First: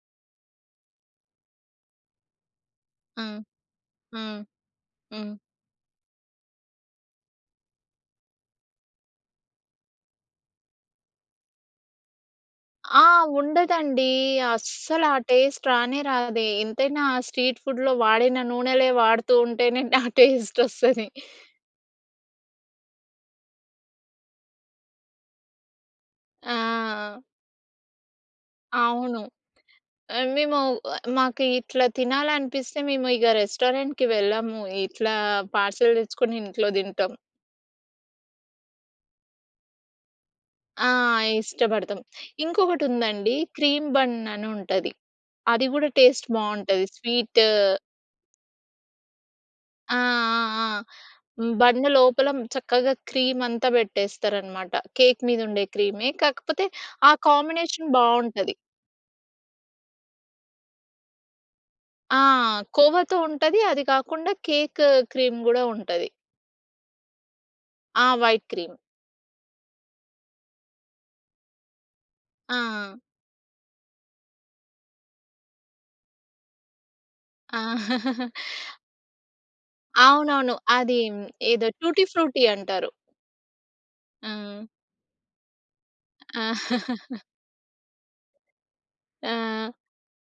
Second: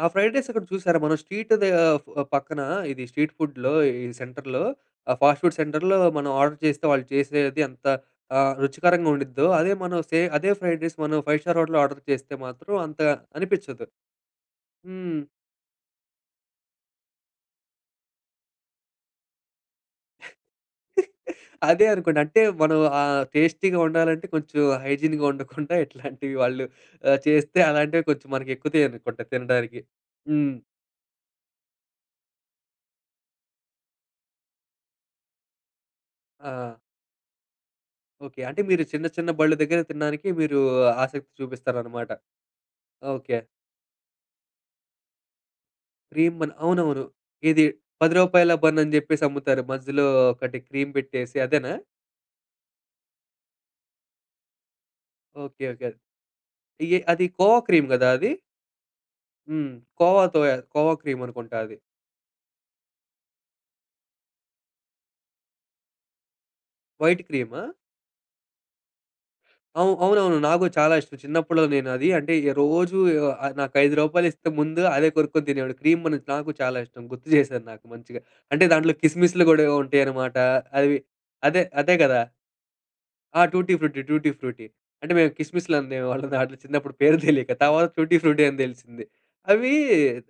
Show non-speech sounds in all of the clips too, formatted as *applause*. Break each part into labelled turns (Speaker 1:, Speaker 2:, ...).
Speaker 1: ఆ! Fried rice అక్కడ చూశారా? మనం స్ట్రీట్ దే పక్కన ఇది స్ట్రీట్
Speaker 2: హ్మ్.
Speaker 1: ఫుడ్‌లో ఈ
Speaker 2: హ్మ్.
Speaker 1: సెంటర్‌లో. ఆ
Speaker 2: హ్మ్.
Speaker 1: ఫాస్ట్ ఫుడ్ సెంటర్‌లో మనం ఆర్డర్ చేస్తే వాళ్ళు చేసేది ఎంత ఆహ్, రుచికరంగా ఉండిద్దో. అదే మనం సే అదే ఫ్రైడ్ రైస్ మనం ఫైవ్ స్టార్ హోటల్లో ఆర్డర్ చేస్తే మాత్రం
Speaker 2: ఆ!
Speaker 1: అంతగా అనిపించదు.
Speaker 2: ఉండదండి
Speaker 1: హ్మ్.
Speaker 2: అస్సలా
Speaker 1: హ్మ్.
Speaker 2: టేస్ట్ రానే రాదే ఎంతైనా స్ట్రీట్ ఫుడ్‌లో వాడిన నూనెలే వాడుతూ ఉంటేనే *chuckles* ఆ టేస్ట్ వస్తది.
Speaker 1: *chuckles* అదే అనుకోండి. అంటే మనం ఆ టేస్టీ‌‌గా వండాలంటే కొంచెం హైజీన్‌గా ఉండకుండా ఇట్లాంటివి వాళ్ళు ఆహ్,
Speaker 2: ఆ!
Speaker 1: చేస్తే అలాంటివి కొంచెం
Speaker 2: అవును.
Speaker 1: ఎక్కుతాయనుకుంట తినడానికి.
Speaker 2: ఆహ్,
Speaker 1: హ్మ్.
Speaker 2: మేము మాకు ఇట్లా తినాలనిపిస్తే మేము ఇగ రెస్టారెంట్‌కి వెళ్ళము. ఇట్లా పార్సెల్ తెచ్చుకొని ఇంట్లో
Speaker 1: ఆ!
Speaker 2: తింటాం.
Speaker 1: ఓకే. అంటే మీరు చిన్న చిన్న బండ్ల దగ్గరే తినడానికి మీరు
Speaker 2: ఆ!
Speaker 1: ఆసక్తి
Speaker 2: ఇష్టపడతాం.
Speaker 1: చూపిస్తారన్నమాట.
Speaker 2: ఇంకొకటుందండి
Speaker 1: ఓకే.
Speaker 2: క్రీమ్ బన్ అని ఉంటది. అది కూడా టేస్ట్
Speaker 1: క్రీమ్ బన్
Speaker 2: బాగుంటుంది
Speaker 1: అవునవును.
Speaker 2: స్వీటు.
Speaker 1: ఇది రూ. 10 బన్ అని జెప్పేసి అమ్ముతారు.
Speaker 2: ఆ! ఆ!
Speaker 1: మధ్యలో ఒకటి
Speaker 2: ఆ!
Speaker 1: క్రీమ్ పెట్టేసి అదేనా?
Speaker 2: బన్ లోపల చక్కగా క్రీమంతా పెట్టేస్తారనమాట. కేక్ మీద
Speaker 1: ఓకే.
Speaker 2: ఉండే
Speaker 1: ఓకే.
Speaker 2: క్రీమే కాకపోతే
Speaker 1: ఇ ఎ
Speaker 2: ఆ
Speaker 1: అది కోవా క్రీమ్
Speaker 2: కాంబినేషన్
Speaker 1: గదా అది?
Speaker 2: బాగుంటది.
Speaker 1: హ్మ్. కోవా తోయ కోవా క్రీమ్ అనుకుంట అది.
Speaker 2: ఆ! కోవతో ఉంటది. అది కాకుండా కేక్ క్రీమ్ గూడా ఉంటది.
Speaker 1: వైట్ క్రీమా?
Speaker 2: ఆ! White cream.
Speaker 1: అవు అవునవును. నాకు చాలా ఇష్టం చిన్నప్పులో నేను అది అంటే, రోజు
Speaker 2: ఆ!
Speaker 1: నాకైదు రూపాయలు ఇస్తే ముందు అదే కొనుక్కొని తినేవాడిని. క్రీమ్ బన్ నాకు చాలా ఇష్టం గుర్తు
Speaker 2: ఆ!
Speaker 1: చేసారు. నాకు మంచిగా
Speaker 2: *chuckles*
Speaker 1: అంటే దాంట్లో కిస్మిస్లు కూడా ఉంటాయన్నమాట
Speaker 2: అవునవును.
Speaker 1: అవి
Speaker 2: అది
Speaker 1: అదే
Speaker 2: ఏదో
Speaker 1: అదే
Speaker 2: టూటీ
Speaker 1: గదా?
Speaker 2: ఫ్రూటీ అంటారు.
Speaker 1: ఆ! టూటీ ఫ్రూటీ, టూటి ఫ్రూటీ
Speaker 2: ఆ!
Speaker 1: అంటే మేము కిస్మిస్లు అనేవాళ్ళం వాటిలని చిన్నప్పుడు పేరు
Speaker 2: *laughs*
Speaker 1: తెలియక తర్వాత టూటీ ఫ్రూటీ అని తెలిసింది.
Speaker 2: ఆ!
Speaker 1: అవి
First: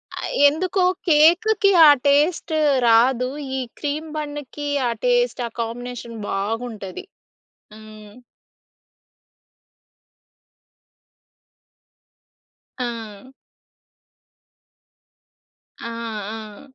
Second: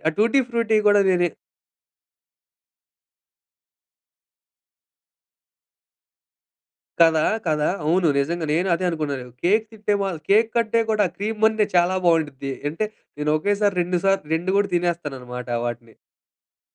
Speaker 1: ఆ టూటి ఫ్రూటీ
Speaker 2: ఎందుకో
Speaker 1: కూడా నేనే
Speaker 2: కేకుకి ఆ టేస్ట్ రాదు. ఈ క్రీమ్ బన్‌కి ఆ టేస్ట్ ఆ కాంబినేషన్ బాగుంటది.
Speaker 1: కదా! కదా! అవును.
Speaker 2: హ్మ్.
Speaker 1: నిజంగా నేను అదే అనుకున్నాను. కేక్స్ తింటే కేక్ కంటే కూడా ఆ క్రీమ్ బన్నే చాలా బాగుండిద్ది. అంటే నేను
Speaker 2: ఆ!
Speaker 1: ఒకేసారి 2 సా 2 కూడా తినేస్తానన్నమాట
Speaker 2: ఆ!
Speaker 1: వాటిని.
Speaker 2: ఆ!